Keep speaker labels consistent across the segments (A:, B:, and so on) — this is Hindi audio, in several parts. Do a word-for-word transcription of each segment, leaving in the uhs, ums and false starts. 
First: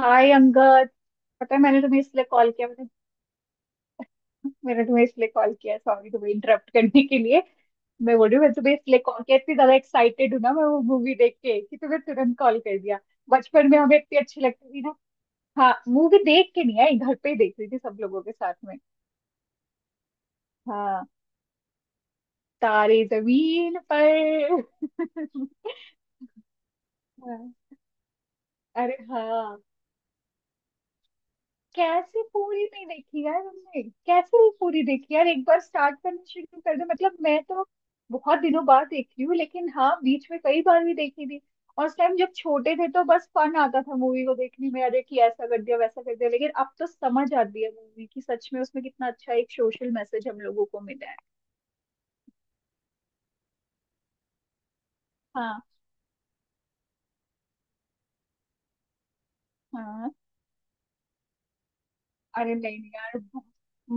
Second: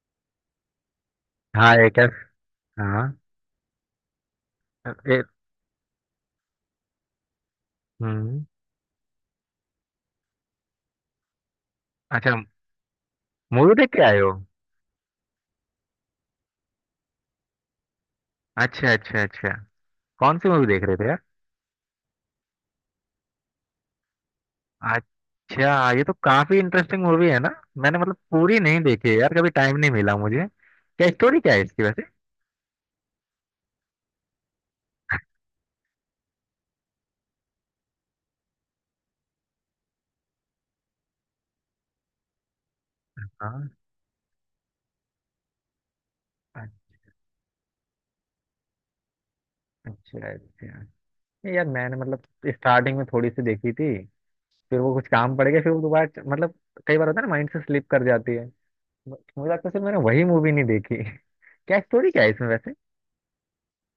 A: हाय अंगद। पता है
B: हाँ।
A: मैंने
B: एक
A: तुम्हें
B: ऐस-
A: इसलिए कॉल किया, मैंने
B: हाँ।
A: मैंने तुम्हें
B: ए,
A: इसलिए कॉल किया। सॉरी तुम्हें इंटरप्ट करने के लिए। मैं बोल रही
B: हम्म।
A: हूँ मैं तुम्हें इसलिए कॉल किया इतनी ज्यादा एक्साइटेड हूँ ना, मैं वो मूवी देख के कि तुम्हें
B: अच्छा।
A: तुरंत कॉल कर दिया। बचपन
B: मूवी
A: में
B: देख
A: हमें
B: के आए
A: इतनी
B: हो?
A: अच्छी लगती थी ना। हाँ, मूवी देख के नहीं आई, घर पे ही देख रही थी सब लोगों के साथ में।
B: अच्छा अच्छा अच्छा। कौन सी मूवी देख रहे
A: हाँ,
B: थे यार?
A: तारे जमीन पर।
B: अच्छा, ये तो काफी इंटरेस्टिंग मूवी है ना।
A: हाँ।
B: मैंने मतलब पूरी नहीं
A: अरे
B: देखी है यार, कभी
A: हाँ,
B: टाइम नहीं मिला मुझे। क्या स्टोरी क्या है इसकी वैसे?
A: कैसे पूरी नहीं देखी यार, हमने कैसे नहीं पूरी देखी यार। एक बार स्टार्ट करना शुरू कर दे मतलब, मैं तो बहुत दिनों बाद देख रही हूँ लेकिन हाँ बीच में कई बार भी देखी थी। और उस टाइम जब छोटे थे तो बस फन
B: हाँ।
A: आता था मूवी को देखने में, अरे कि ऐसा कर दिया वैसा कर दिया, लेकिन अब तो समझ आती है मूवी की। सच में उसमें कितना अच्छा एक सोशल मैसेज
B: अच्छा
A: हम लोगों
B: अच्छा।
A: को मिला है।
B: नहीं यार, मैंने मतलब स्टार्टिंग में थोड़ी सी देखी थी। फिर वो कुछ काम पड़ गया,
A: हाँ
B: फिर वो दोबारा च- मतलब। कई बार होता है ना, माइंड से स्लिप कर जाती है। म- मुझे लगता है सिर्फ मैंने
A: हाँ।
B: वही मूवी नहीं देखी। क्या स्टोरी क्या है इसमें
A: अरे
B: वैसे?
A: नहीं नहीं यार,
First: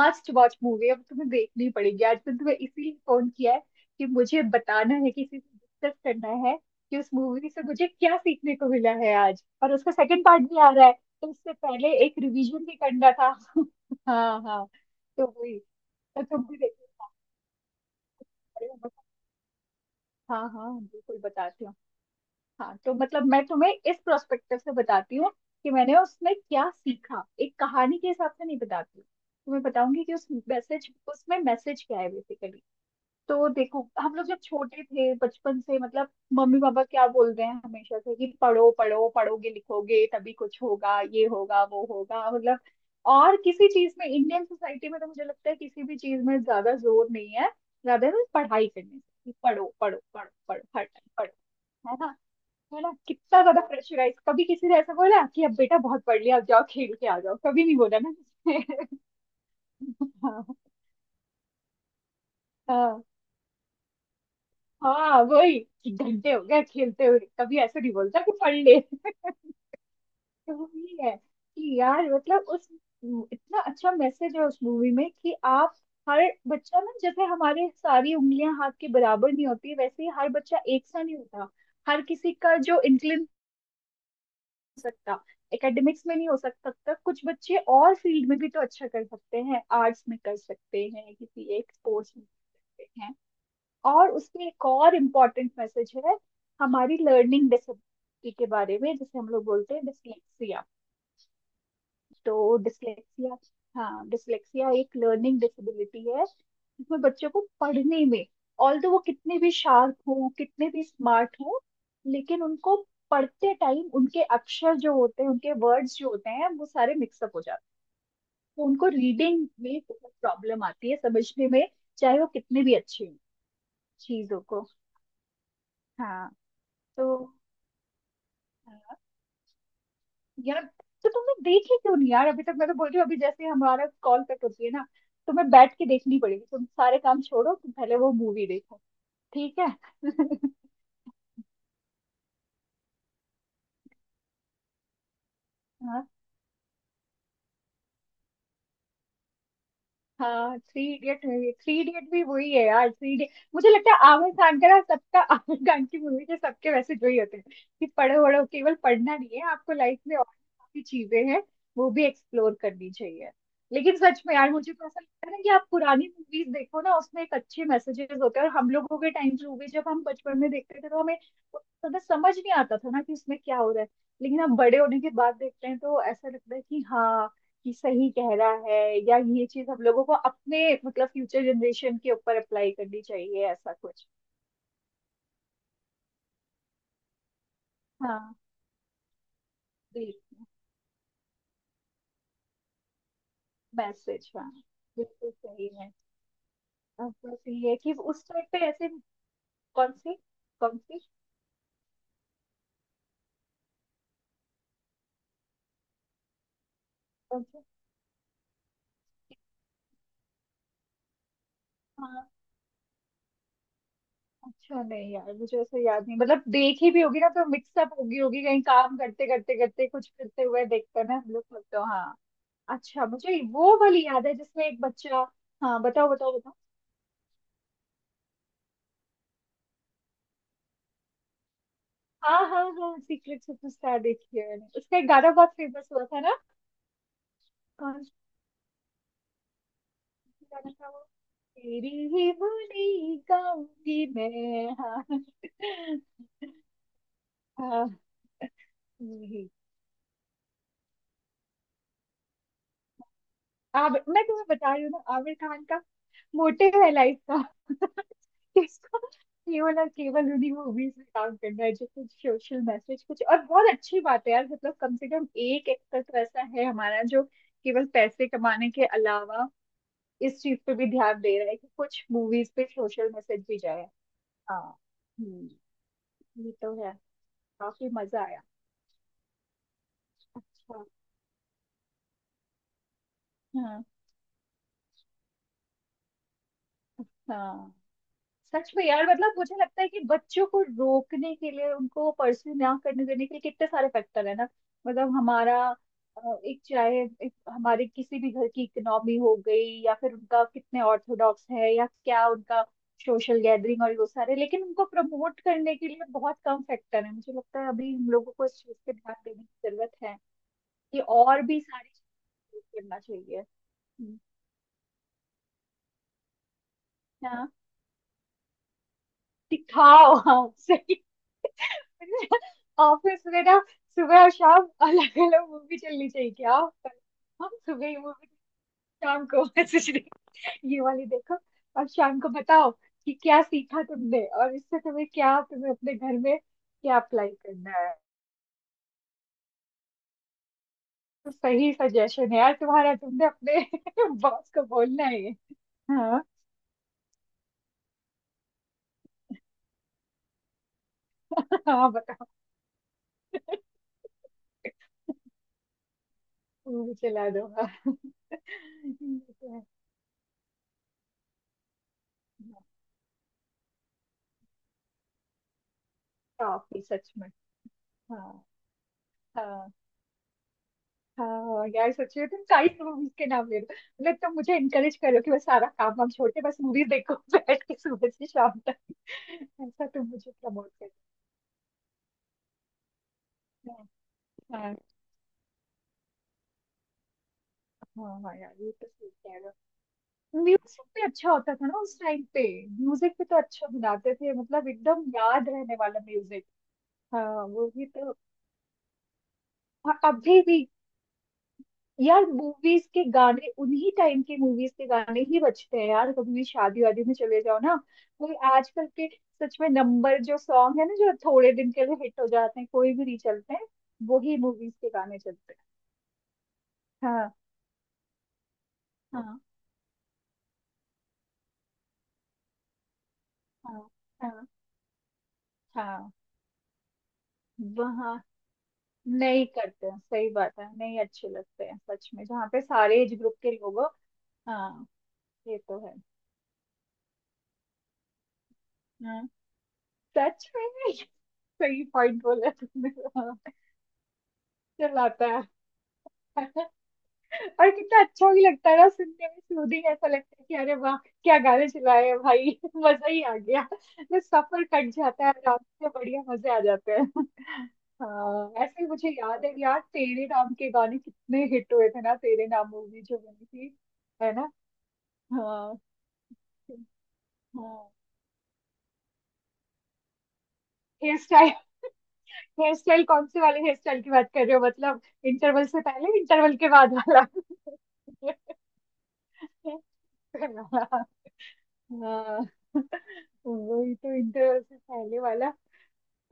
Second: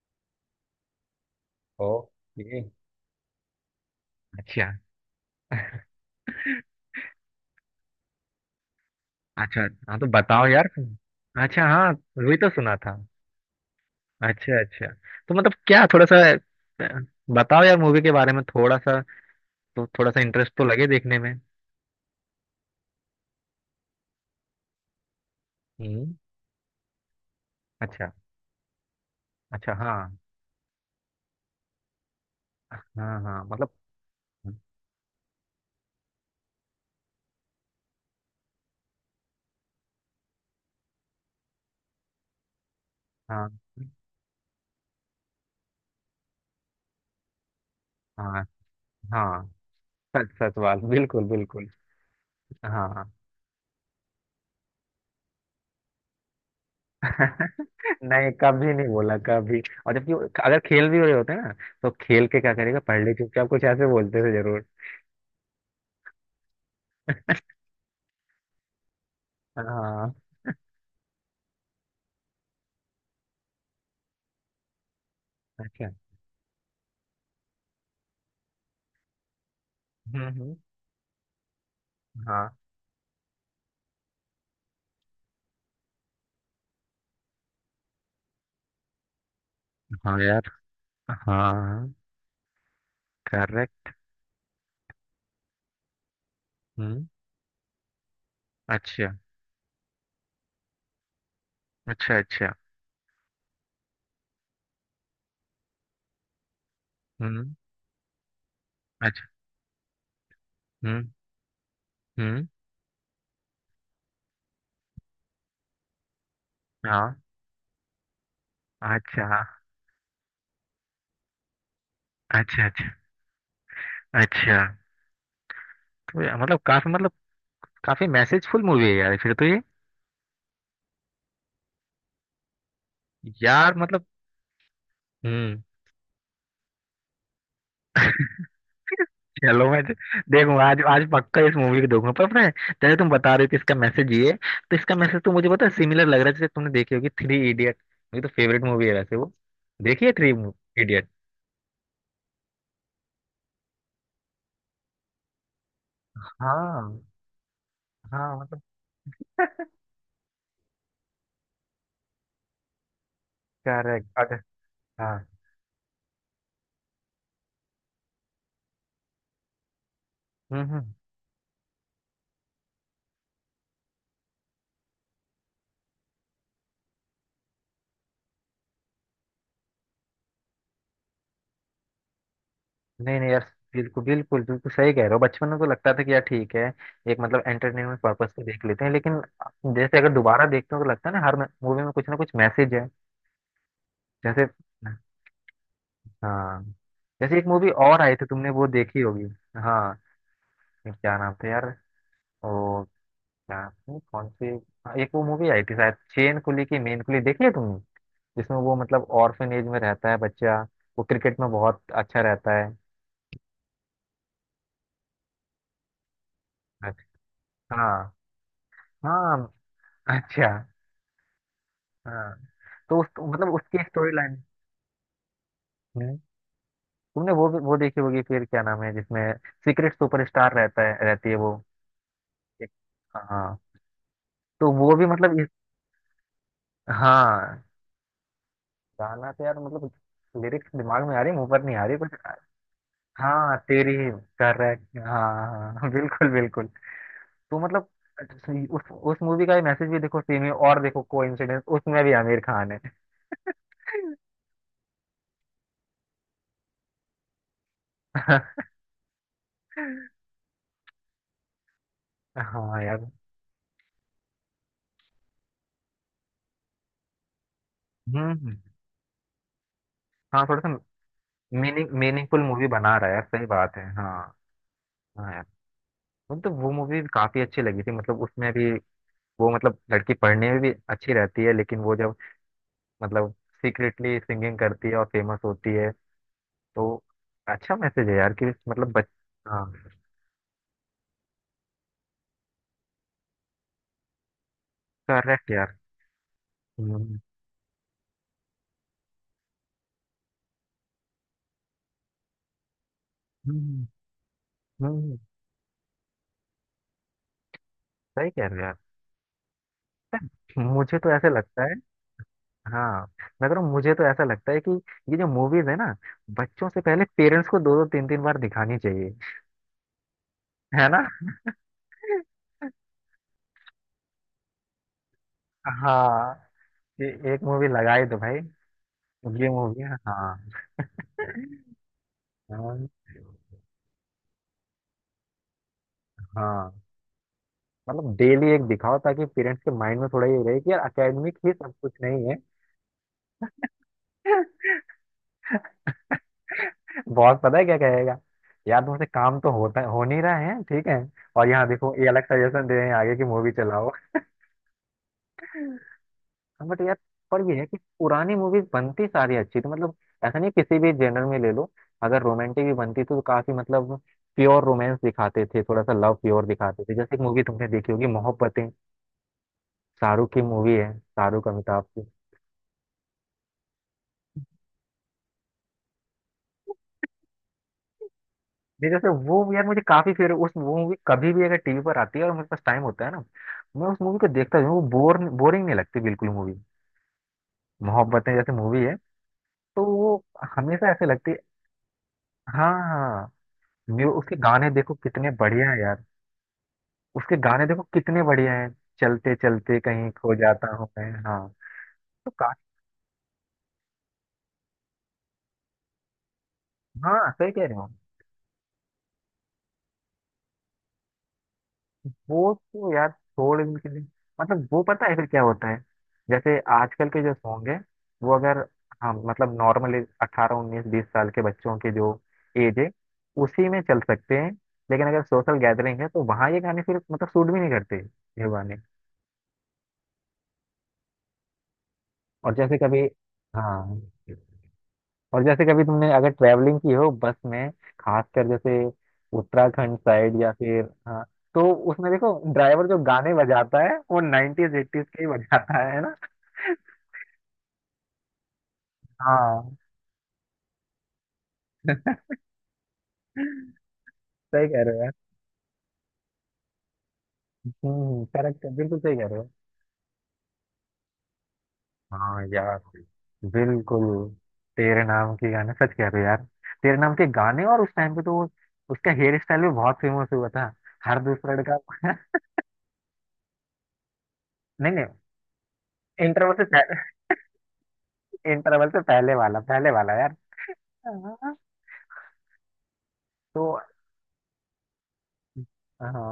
A: मस्ट वॉच मूवी है, अब तुम्हें देखनी पड़ेगी आज। तो तुम्हें
B: ओके।
A: इसीलिए फोन किया है कि मुझे
B: अच्छा।
A: बताना है, किसी से डिस्कस करना है कि उस मूवी से मुझे क्या सीखने को मिला है आज।
B: अच्छा
A: और उसका
B: हाँ, तो
A: सेकंड पार्ट
B: बताओ
A: भी
B: यार।
A: आ रहा है तो उससे
B: अच्छा हाँ,
A: पहले एक
B: वही तो
A: रिवीजन
B: सुना
A: भी
B: था।
A: करना था। हाँ
B: अच्छा
A: हाँ।
B: अच्छा।
A: तो
B: तो मतलब
A: वही,
B: क्या थोड़ा सा,
A: तो तुम भी
B: अ,
A: देखो।
B: बताओ यार मूवी के बारे में थोड़ा सा। तो थोड़ा सा
A: हाँ
B: इंटरेस्ट तो
A: हाँ
B: लगे
A: बिल्कुल
B: देखने में।
A: बताती हूँ। हाँ तो मतलब मैं तुम्हें इस प्रोस्पेक्टिव से बताती हूँ कि मैंने
B: हम्म।
A: उसमें क्या सीखा। एक कहानी के
B: अच्छा
A: हिसाब से नहीं बताती, तुम्हें
B: अच्छा। हाँ
A: बताऊंगी कि उस मैसेज, उसमें मैसेज क्या है बेसिकली।
B: हाँ हाँ
A: तो
B: मतलब।
A: देखो हम लोग जब छोटे थे बचपन से मतलब, मम्मी पापा क्या बोलते हैं हमेशा से कि पढ़ो पढ़ो, पढ़ोगे लिखोगे तभी कुछ होगा, ये होगा वो होगा मतलब। और
B: हाँ
A: किसी चीज में इंडियन सोसाइटी में तो मुझे लगता है किसी भी चीज में ज्यादा जोर नहीं है, ज्यादा ना,
B: हाँ
A: पढ़ाई करने से कि
B: हाँ,
A: पढ़ो पढ़ो
B: सच
A: पढ़ो
B: सच
A: पढ़ो
B: बात,
A: हर टाइम
B: बिल्कुल
A: पढ़ो।
B: बिल्कुल।
A: है ना। है ना,
B: हाँ।
A: कितना ज्यादा प्रेशराइज। कभी किसी ने ऐसा बोला कि अब बेटा बहुत पढ़ लिया, अब जाओ खेल के आ जाओ। कभी नहीं बोला ना
B: नहीं,
A: किसी
B: कभी नहीं
A: ने।
B: बोला कभी। और जबकि वो-
A: हाँ
B: अगर खेल भी हो रहे होते ना, तो खेल के क्या करेगा
A: हाँ।
B: पढ़ ले चुपचाप, कुछ ऐसे बोलते थे जरूर।
A: हाँ, वही कि घंटे हो गए खेलते हुए, कभी ऐसा नहीं बोलता कि पढ़ ले।
B: हाँ।
A: तो वो ये है कि यार मतलब उस इतना अच्छा मैसेज है उस मूवी में कि आप,
B: अच्छा।
A: हर बच्चा ना, जैसे हमारे सारी उंगलियां हाथ के बराबर नहीं होती वैसे ही
B: हम्म
A: हर
B: हम्म।
A: बच्चा एक सा नहीं होता। हर किसी
B: हाँ।
A: का जो सकता एकेडमिक्स में नहीं हो सकता तक कुछ बच्चे और फील्ड में भी तो अच्छा कर सकते हैं, आर्ट्स में
B: हाँ
A: कर
B: यार।
A: सकते हैं, किसी एक
B: हाँ,
A: स्पोर्ट्स में कर सकते हैं।
B: करेक्ट।
A: और उसमें एक और इम्पोर्टेंट मैसेज है हमारी
B: हम्म।
A: लर्निंग डिसेबिलिटी के बारे में,
B: अच्छा
A: जिसे हम लोग बोलते हैं डिसलेक्सिया।
B: अच्छा अच्छा।
A: तो डिसलेक्सिया, हाँ, डिसलेक्सिया एक लर्निंग डिसेबिलिटी है। इसमें बच्चों को
B: हम्म।
A: पढ़ने में, ऑल दो वो
B: अच्छा।
A: कितने भी शार्प हो कितने भी
B: हम्म
A: स्मार्ट हो, लेकिन
B: हम्म।
A: उनको पढ़ते टाइम उनके अक्षर जो होते हैं, उनके वर्ड्स जो होते हैं वो सारे
B: हाँ।
A: मिक्सअप हो जाते हैं। तो उनको
B: अच्छा
A: रीडिंग में बहुत प्रॉब्लम आती है समझने में, चाहे वो कितने
B: अच्छा
A: भी
B: अच्छा
A: अच्छे हों चीजों
B: अच्छा।
A: को।
B: तो
A: हाँ।
B: यार, मतलब काफी
A: तो
B: मतलब, काफी मैसेजफुल मूवी है
A: हाँ,
B: यार फिर तो ये।
A: यार, तो तुमने देखी क्यों नहीं यार अभी तक। मैं तो बोल रही हूँ अभी जैसे
B: यार
A: हमारा
B: मतलब।
A: कॉल कट होती है ना, तुम्हें
B: हम्म।
A: बैठ के देखनी पड़ेगी, तुम सारे काम छोड़ो, तुम पहले वो मूवी देखो। ठीक है।
B: चलो, मैं देखूंगा, आज आज पक्का इस मूवी को देखूंगा। पर पता है, जैसे तुम बता रहे हो कि इसका मैसेज ये है, तो इसका मैसेज तो मुझे पता है। सिमिलर लग रहा है, जैसे तुमने देखी होगी थ्री इडियट। मेरी तो फेवरेट मूवी है वैसे वो, देखिए थ्री
A: हाँ, three
B: idiot.
A: Idiot movie, three idiot भी वही है यार। थ्री इडियट मुझे लगता है आमिर खान का ना, सबका आमिर खान की मूवी के सबके वैसे
B: हाँ
A: जो ही होते हैं कि पढ़ो
B: हाँ
A: वढ़ो,
B: मतलब।
A: केवल पढ़ना नहीं है, आपको लाइफ में और भी काफी चीजें हैं वो भी एक्सप्लोर करनी चाहिए। लेकिन
B: करेक्ट।
A: सच में
B: अगर
A: यार मुझे तो ऐसा
B: हाँ।
A: लगता है ना कि आप पुरानी मूवीज देखो ना, उसमें एक अच्छे मैसेजेस होते हैं। और हम लोगों के टाइम की मूवी जब हम बचपन में
B: हम्म
A: देखते थे
B: हम्म।
A: तो हमें उतना ज्यादा समझ नहीं आता था ना कि उसमें क्या हो रहा है, लेकिन अब बड़े होने के बाद देखते हैं तो ऐसा लगता है कि हाँ, कि सही कह रहा है। या ये चीज हम लोगों को अपने मतलब फ्यूचर जनरेशन के ऊपर अप्लाई करनी
B: नहीं नहीं यार,
A: चाहिए ऐसा
B: बिल्कुल
A: कुछ।
B: बिल्कुल बिल्कुल सही कह रहे हो। बचपन में तो लगता था कि यार ठीक है, एक मतलब एंटरटेनमेंट पर्पस
A: हाँ।
B: से देख लेते हैं, लेकिन जैसे अगर
A: बिल-।
B: दोबारा देखते हो तो लगता है ना, हर मूवी में कुछ ना कुछ मैसेज है।
A: मैसेज
B: जैसे,
A: हाँ। बिल्कुल सही है।
B: हाँ,
A: अब
B: जैसे
A: बस
B: एक मूवी
A: ये है कि
B: और आई
A: उस
B: थी,
A: टाइम
B: तुमने
A: पे
B: वो
A: ऐसे।
B: देखी होगी।
A: कौन
B: हाँ,
A: सी। कौन सी।
B: क्या नाम था यार। ओ, क्या, कौन सी। हाँ, एक वो मूवी आई थी शायद, चेन कुली की मेन कुली,
A: कौन
B: देखी है
A: सी।
B: तुमने? जिसमें वो मतलब ऑर्फनेज में रहता है बच्चा, वो क्रिकेट में बहुत अच्छा
A: हाँ,
B: रहता है।
A: अच्छा नहीं यार मुझे ऐसे याद नहीं, मतलब देखी भी होगी ना
B: अच्छा।
A: तो मिक्सअप
B: हाँ
A: होगी, होगी कहीं, काम करते
B: हाँ।
A: करते करते कुछ करते
B: अच्छा
A: हुए देखते हैं ना हम लोग, तो हाँ।
B: हाँ, तो उस
A: अच्छा, मुझे
B: मतलब
A: वो
B: उसकी
A: वाली
B: स्टोरी
A: याद है
B: लाइन।
A: जिसमें एक बच्चा। हाँ बताओ
B: हम्म।
A: बताओ।
B: तुमने वो भी वो देखी होगी फिर, क्या नाम है जिसमें सीक्रेट सुपरस्टार रहता है, रहती है वो।
A: हाँ हाँ हाँ, सीक्रेट
B: हाँ,
A: सुपरस्टार देखी है मैंने,
B: तो वो
A: उसका
B: भी
A: एक गाना
B: मतलब इस।
A: बहुत फेमस हुआ था ना।
B: हाँ।
A: कौन सा
B: गाना तो यार मतलब, लिरिक्स
A: गाना था वो।
B: दिमाग में आ रही, मुंह पर नहीं आ
A: तेरी
B: रही कुछ।
A: ही बोली
B: हाँ, तेरी।
A: गाऊंगी मैं,
B: करेक्ट।
A: हाँ।
B: हाँ हाँ। बिल्कुल बिल्कुल। तो
A: हाँ,
B: मतलब उस उस मूवी
A: वही।
B: का ही मैसेज भी देखो, सेम है। और देखो, कोइंसिडेंस, उसमें भी आमिर खान है।
A: आमिर, मैं तुम्हें बता रही हूँ ना, आमिर खान का मोटिव है लाइफ का कि इसको केवल और केवल उन्हीं मूवीज में काम करना है जो कुछ सोशल
B: हाँ
A: मैसेज,
B: यार।
A: कुछ। और बहुत अच्छी बात है यार मतलब, कम से कम एक एक्टर तो ऐसा है हमारा जो केवल पैसे
B: हम्म हम्म।
A: कमाने के अलावा इस
B: हाँ
A: चीज
B: थोड़ा सा
A: पे भी ध्यान दे रहा है कि
B: मीनिंग
A: कुछ
B: मीनिंगफुल
A: मूवीज पे
B: मूवी बना रहा
A: सोशल
B: है यार,
A: मैसेज
B: सही
A: भी
B: बात है।
A: जाए।
B: हाँ।
A: हाँ।
B: हाँ यार,
A: हम्म। ये
B: मतलब वो
A: तो है,
B: मूवी काफी अच्छी लगी
A: काफी
B: थी, मतलब
A: मजा आया।
B: उसमें भी वो, मतलब लड़की पढ़ने में भी
A: अच्छा।
B: अच्छी रहती है, लेकिन वो जब मतलब
A: हाँ
B: सीक्रेटली सिंगिंग करती है और फेमस होती है, तो
A: हाँ,
B: अच्छा मैसेज है यार कि
A: सच में
B: मतलब
A: यार
B: बच।
A: मतलब मुझे
B: हाँ
A: लगता है कि बच्चों को रोकने के लिए, उनको परस्यू ना करने देने के लिए कितने सारे फैक्टर है ना मतलब।
B: करेक्ट
A: हमारा
B: यार।
A: अ, एक,
B: हम्म
A: चाहे
B: हम्म।
A: एक हमारे किसी भी घर की इकोनॉमी हो गई, या फिर उनका कितने ऑर्थोडॉक्स है, या क्या उनका सोशल गैदरिंग,
B: हम्म।
A: और वो सारे। लेकिन उनको
B: हम्म।
A: प्रमोट करने के लिए बहुत कम फैक्टर है, मुझे लगता है अभी हम
B: सही
A: लोगों को
B: कह
A: इस
B: रहे हो यार,
A: चीज पे ध्यान देने की जरूरत है
B: मुझे
A: कि
B: तो ऐसे
A: और भी
B: लगता है।
A: सारी चीजें
B: हाँ,
A: करना चाहिए।
B: मैं कह रहा हूँ मुझे तो
A: हम्म।
B: ऐसा लगता है कि ये जो मूवीज है ना, बच्चों से पहले पेरेंट्स
A: हाँ
B: को दो दो तीन तीन बार दिखानी चाहिए।
A: दिखाओ हाँ।
B: है ना?
A: ऑफिस में ना, सुबह और शाम अलग अलग मूवी चलनी चाहिए
B: हाँ
A: क्या।
B: ये। एक
A: हम
B: मूवी
A: सुबह ही
B: लगाई तो
A: मूवी,
B: भाई,
A: शाम को
B: ये मूवी
A: मैसेज।
B: है, हाँ।
A: ये वाली देखो, और शाम को बताओ
B: हाँ
A: कि क्या सीखा तुमने और इससे तुम्हें क्या, तुम्हें अपने घर में
B: हाँ
A: क्या अप्लाई करना है।
B: मतलब डेली एक दिखाओ, ताकि पेरेंट्स के माइंड में थोड़ा ये रहे कि यार
A: तो
B: अकेडमिक ही सब
A: सही
B: कुछ नहीं
A: सजेशन
B: है।
A: है यार तुम्हारा, तुमने अपने बॉस को बोलना है ये। हाँ
B: बॉस पता है क्या कहेगा, यार तुमसे काम तो होता हो नहीं रहा है ठीक है, और यहाँ
A: हाँ
B: देखो ये अलग
A: बताओ,
B: सजेशन दे रहे हैं आगे की मूवी चलाओ। बट
A: मूवी
B: यार,
A: चला
B: पर
A: दो
B: ये है
A: हाँ।
B: कि पुरानी मूवीज बनती
A: ये
B: सारी
A: तो
B: अच्छी
A: है।
B: थी मतलब, ऐसा नहीं, किसी भी जेनर में ले लो। अगर रोमांटिक भी बनती थी तो काफी मतलब प्योर रोमांस दिखाते थे, थोड़ा सा लव प्योर
A: काफी
B: दिखाते थे,
A: सच
B: जैसे एक
A: में।
B: मूवी तुमने देखी होगी
A: हाँ
B: मोहब्बतें।
A: हाँ।
B: शाहरुख की मूवी है, शाहरुख
A: हाँ
B: अमिताभ
A: यार
B: की।
A: सच में, तुम साइड मूवीज के नाम ले दो मतलब, तुम मुझे इनकरेज करो कि बस सारा काम वाम छोड़ के बस मूवीज देखो बैठ के सुबह से शाम तक।
B: नहीं, जैसे वो यार मुझे
A: ऐसा तुम
B: काफी
A: मुझे
B: फेवरेट उस
A: प्रमोट
B: वो मूवी, कभी भी अगर टीवी पर आती है और मेरे पास टाइम होता है ना, मैं
A: करो।
B: उस मूवी को देखता हूँ।
A: हाँ
B: वो बोर बोरिंग नहीं लगती बिल्कुल मूवी।
A: हाँ,
B: मोहब्बतें
A: हाँ
B: जैसे
A: यार, ये
B: मूवी
A: तो
B: है,
A: सही कह रहे
B: तो वो
A: हो। म्यूजिक
B: हमेशा
A: भी
B: ऐसे
A: अच्छा
B: लगती है।
A: होता था ना उस टाइम पे।
B: हाँ
A: म्यूजिक भी
B: हाँ।
A: तो अच्छा
B: म्यू-
A: बनाते थे,
B: उसके
A: मतलब
B: गाने देखो
A: एकदम
B: कितने
A: याद
B: बढ़िया
A: रहने
B: है
A: वाला
B: यार।
A: म्यूजिक। हाँ
B: उसके गाने
A: वो
B: देखो
A: भी तो।
B: कितने बढ़िया है। चलते चलते
A: हाँ,
B: कहीं खो
A: अभी भी।
B: जाता हूँ मैं। हाँ।
A: यार
B: तो का
A: मूवीज के गाने उन्हीं टाइम के मूवीज के गाने ही बजते हैं यार, कभी भी शादी वादी में
B: हाँ,
A: चले
B: सही
A: जाओ
B: कह रहे
A: ना,
B: हो।
A: कोई आजकल के, सच में नंबर जो सॉन्ग है ना जो थोड़े दिन के लिए हिट हो
B: वो
A: जाते हैं
B: तो
A: कोई भी
B: यार
A: नहीं चलते
B: छोड़
A: हैं।
B: इनके लिए।
A: वही
B: मतलब
A: मूवीज
B: वो
A: के
B: पता है
A: गाने
B: फिर क्या
A: चलते
B: होता है, जैसे आजकल
A: हैं।
B: के
A: हाँ
B: जो सॉन्ग है, वो अगर, हाँ
A: हाँ
B: मतलब नॉर्मली अट्ठारह उन्नीस बीस साल के बच्चों की जो एज है, उसी में
A: हाँ
B: चल सकते
A: हाँ
B: हैं। लेकिन अगर सोशल गैदरिंग है,
A: हाँ।
B: तो वहाँ ये गाने फिर मतलब सूट भी नहीं करते
A: वहाँ
B: ये गाने।
A: नहीं करते हैं सही बात है, नहीं अच्छे लगते हैं सच में, जहाँ
B: और
A: पे
B: जैसे कभी,
A: सारे एज ग्रुप के लोग हो।
B: हाँ,
A: हाँ
B: और
A: ये
B: जैसे कभी
A: तो है।
B: तुमने अगर ट्रैवलिंग की हो बस में, खासकर जैसे
A: हाँ
B: उत्तराखंड साइड,
A: सच
B: या फिर,
A: में
B: हाँ, तो
A: सही
B: उसमें
A: पॉइंट
B: देखो,
A: बोला
B: ड्राइवर
A: तुमने।
B: जो गाने
A: हाँ,
B: बजाता है वो नाइनटीज
A: चल
B: एटीज के ही
A: आता है,
B: बजाता है।
A: और कितना अच्छा भी लगता है ना सुनने में,
B: हाँ,
A: सूदिंग, ऐसा लगता है कि अरे वाह, क्या गाने चलाए हैं भाई मजा ही आ गया, तो सफर
B: सही कह
A: कट
B: रहे हो यार।
A: जाता है आराम से, बढ़िया मजे आ जाते हैं।
B: हम्म,
A: हाँ
B: करेक्ट है,
A: ऐसे ही
B: बिल्कुल
A: मुझे
B: सही कह रहे
A: याद
B: हो।
A: है यार, तेरे नाम के गाने कितने हिट हुए थे ना,
B: हाँ
A: तेरे नाम
B: यार।
A: मूवी जो बनी थी।
B: बिल्कुल।
A: है ना।
B: तेरे नाम के गाने,
A: हाँ
B: सच कह रहे हो यार। तेरे नाम के गाने, और उस
A: हाँ।
B: टाइम पे तो वो- उसका हेयर स्टाइल भी बहुत फेमस हुआ था,
A: हेयर
B: हर
A: स्टाइल।
B: दूसरा लड़का
A: हेयर स्टाइल कौन से वाले हेयर स्टाइल की बात कर रहे हो,
B: नहीं
A: मतलब
B: नहीं,
A: इंटरवल से पहले,
B: इंटरवल
A: इंटरवल
B: से
A: के बाद
B: पहले,
A: वाला।
B: इंटरवल से पहले वाला, पहले वाला यार। हाँ।
A: हाँ।
B: तो,
A: वही तो इंटरवल से पहले वाला,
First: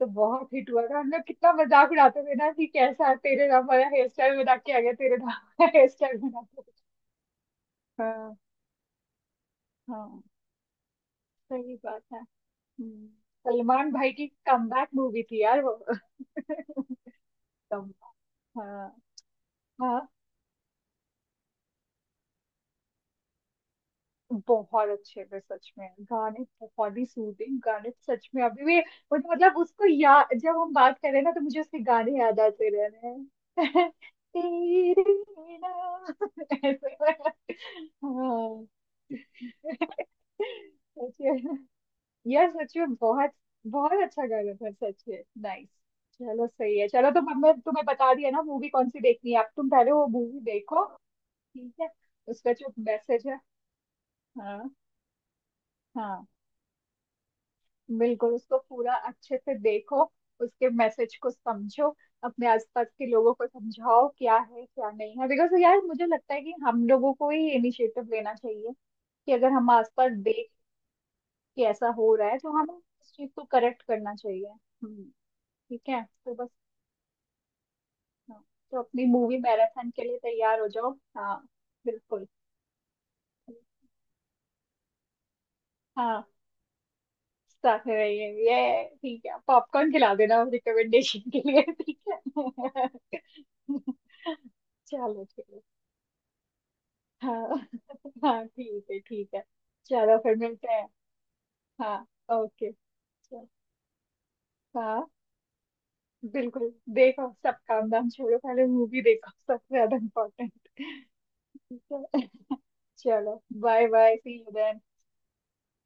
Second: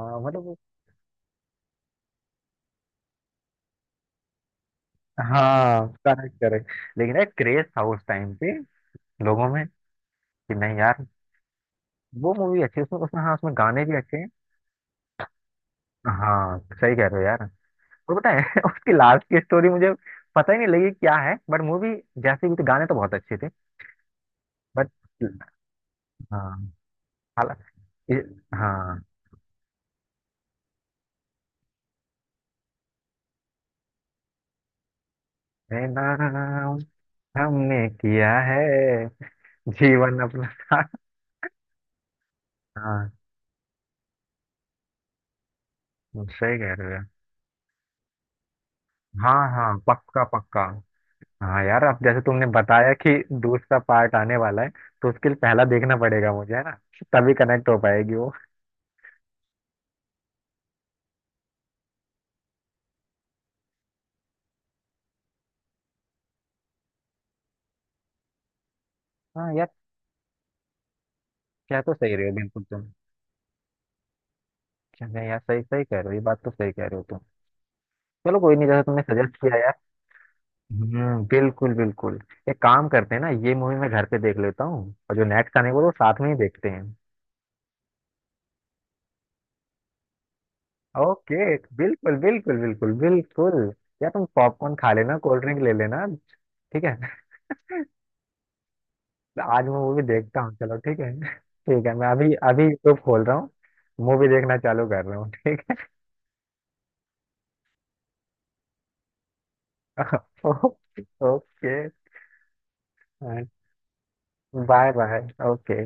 A: तो बहुत
B: मतलब।
A: हिट हुआ था, हम लोग कितना मजाक उड़ाते थे ना कि कैसा तेरे नाम वाला हेयर स्टाइल बना के आ गया, तेरे नाम वाला
B: हाँ
A: हेयर स्टाइल
B: करेक्ट
A: बना के।
B: करेक्ट। लेकिन यार क्रेज था उस टाइम
A: हाँ
B: पे लोगों में
A: हाँ
B: कि नहीं यार,
A: सही बात है।
B: वो मूवी अच्छी है, उसमें
A: हम्म,
B: उसमें हाँ, उसमें गाने
A: सलमान
B: भी
A: भाई
B: अच्छे
A: की
B: हैं।
A: कमबैक मूवी थी यार वो।
B: हाँ, सही कह रहे हो यार।
A: तब।
B: और पता है
A: हाँ
B: उसकी लास्ट की स्टोरी मुझे
A: हाँ,
B: पता ही नहीं लगी क्या है, बट मूवी जैसे भी थी गाने तो बहुत अच्छे थे। बट
A: बहुत अच्छे थे सच में गाने,
B: हाँ,
A: बहुत ही
B: हाला-
A: सूदिंग गाने,
B: ये-
A: सच में अभी भी,
B: हाँ,
A: मतलब मतलब उसको या जब हम बात करें ना तो मुझे उसके गाने याद आते रह रहे हैं। तेरे
B: ये
A: नाम।
B: नाम
A: ऐसे।
B: हमने किया है
A: हाँ
B: जीवन अपना था।
A: सच में यार, सच में
B: हाँ
A: बहुत बहुत अच्छा गाना था सच में, नाइस। चलो
B: सही कह
A: सही है,
B: रहे हो।
A: चलो तो मैं तुम्हें बता दिया ना मूवी कौन सी
B: हाँ
A: देखनी है, अब तुम
B: हाँ
A: पहले वो
B: पक्का
A: मूवी
B: पक्का।
A: देखो,
B: हाँ
A: ठीक
B: यार,
A: है।
B: अब जैसे तुमने
A: उसका जो
B: बताया कि
A: मैसेज है।
B: दूसरा पार्ट आने वाला है,
A: हाँ
B: तो उसके लिए पहला देखना
A: हाँ।
B: पड़ेगा मुझे, है ना? तभी कनेक्ट हो पाएगी वो।
A: बिल्कुल उसको पूरा अच्छे से देखो, उसके मैसेज को समझो, अपने आसपास के लोगों को समझाओ क्या है क्या नहीं है, बिकॉज यार मुझे लगता है कि हम लोगों को ही इनिशिएटिव लेना चाहिए कि अगर
B: हाँ यार,
A: हम आसपास देख के
B: क्या
A: ऐसा
B: तो
A: हो
B: सही रहे
A: रहा
B: हो
A: है तो
B: बिल्कुल
A: हमें
B: तुम।
A: इस चीज को करेक्ट करना चाहिए। हम्म।
B: क्या नहीं यार, सही सही
A: ठीक
B: कह रहे
A: है,
B: हो, ये
A: तो
B: बात
A: बस।
B: तो सही कह रहे हो तुम। चलो
A: हाँ,
B: कोई नहीं,
A: तो
B: जैसा तुमने
A: अपनी
B: सजेस्ट
A: मूवी
B: किया यार।
A: मैराथन के लिए तैयार हो जाओ।
B: हम्म,
A: हाँ
B: बिल्कुल बिल्कुल।
A: बिल्कुल।
B: एक काम करते हैं ना, ये मूवी मैं घर पे देख लेता हूँ, और जो नेट का नहीं वो तो साथ में
A: हाँ,
B: ही देखते हैं।
A: साथ में रहिए ये ठीक है, पॉपकॉर्न खिला देना रिकमेंडेशन के
B: ओके,
A: लिए, ठीक
B: बिल्कुल
A: है।
B: बिल्कुल बिल्कुल बिल्कुल। यार तुम पॉपकॉर्न खा लेना,
A: चलो
B: कोल्ड ड्रिंक
A: चलो।
B: ले लेना। ठीक है।
A: हाँ हाँ ठीक है ठीक है।
B: आज मैं मूवी
A: चलो फिर
B: देखता हूँ,
A: मिलते
B: चलो
A: हैं।
B: ठीक है ठीक है।
A: हाँ,
B: मैं अभी अभी
A: ओके,
B: यूट्यूब खोल रहा
A: चलो।
B: हूँ। मूवी देखना चालू कर
A: हाँ
B: रहा हूँ, ठीक।
A: बिल्कुल देखो सब काम धाम छोड़ो, पहले मूवी देखो, सबसे ज्यादा इम्पोर्टेंट।
B: ओके।
A: ठीक है, चलो bye bye, see you then.
B: Bye bye okay.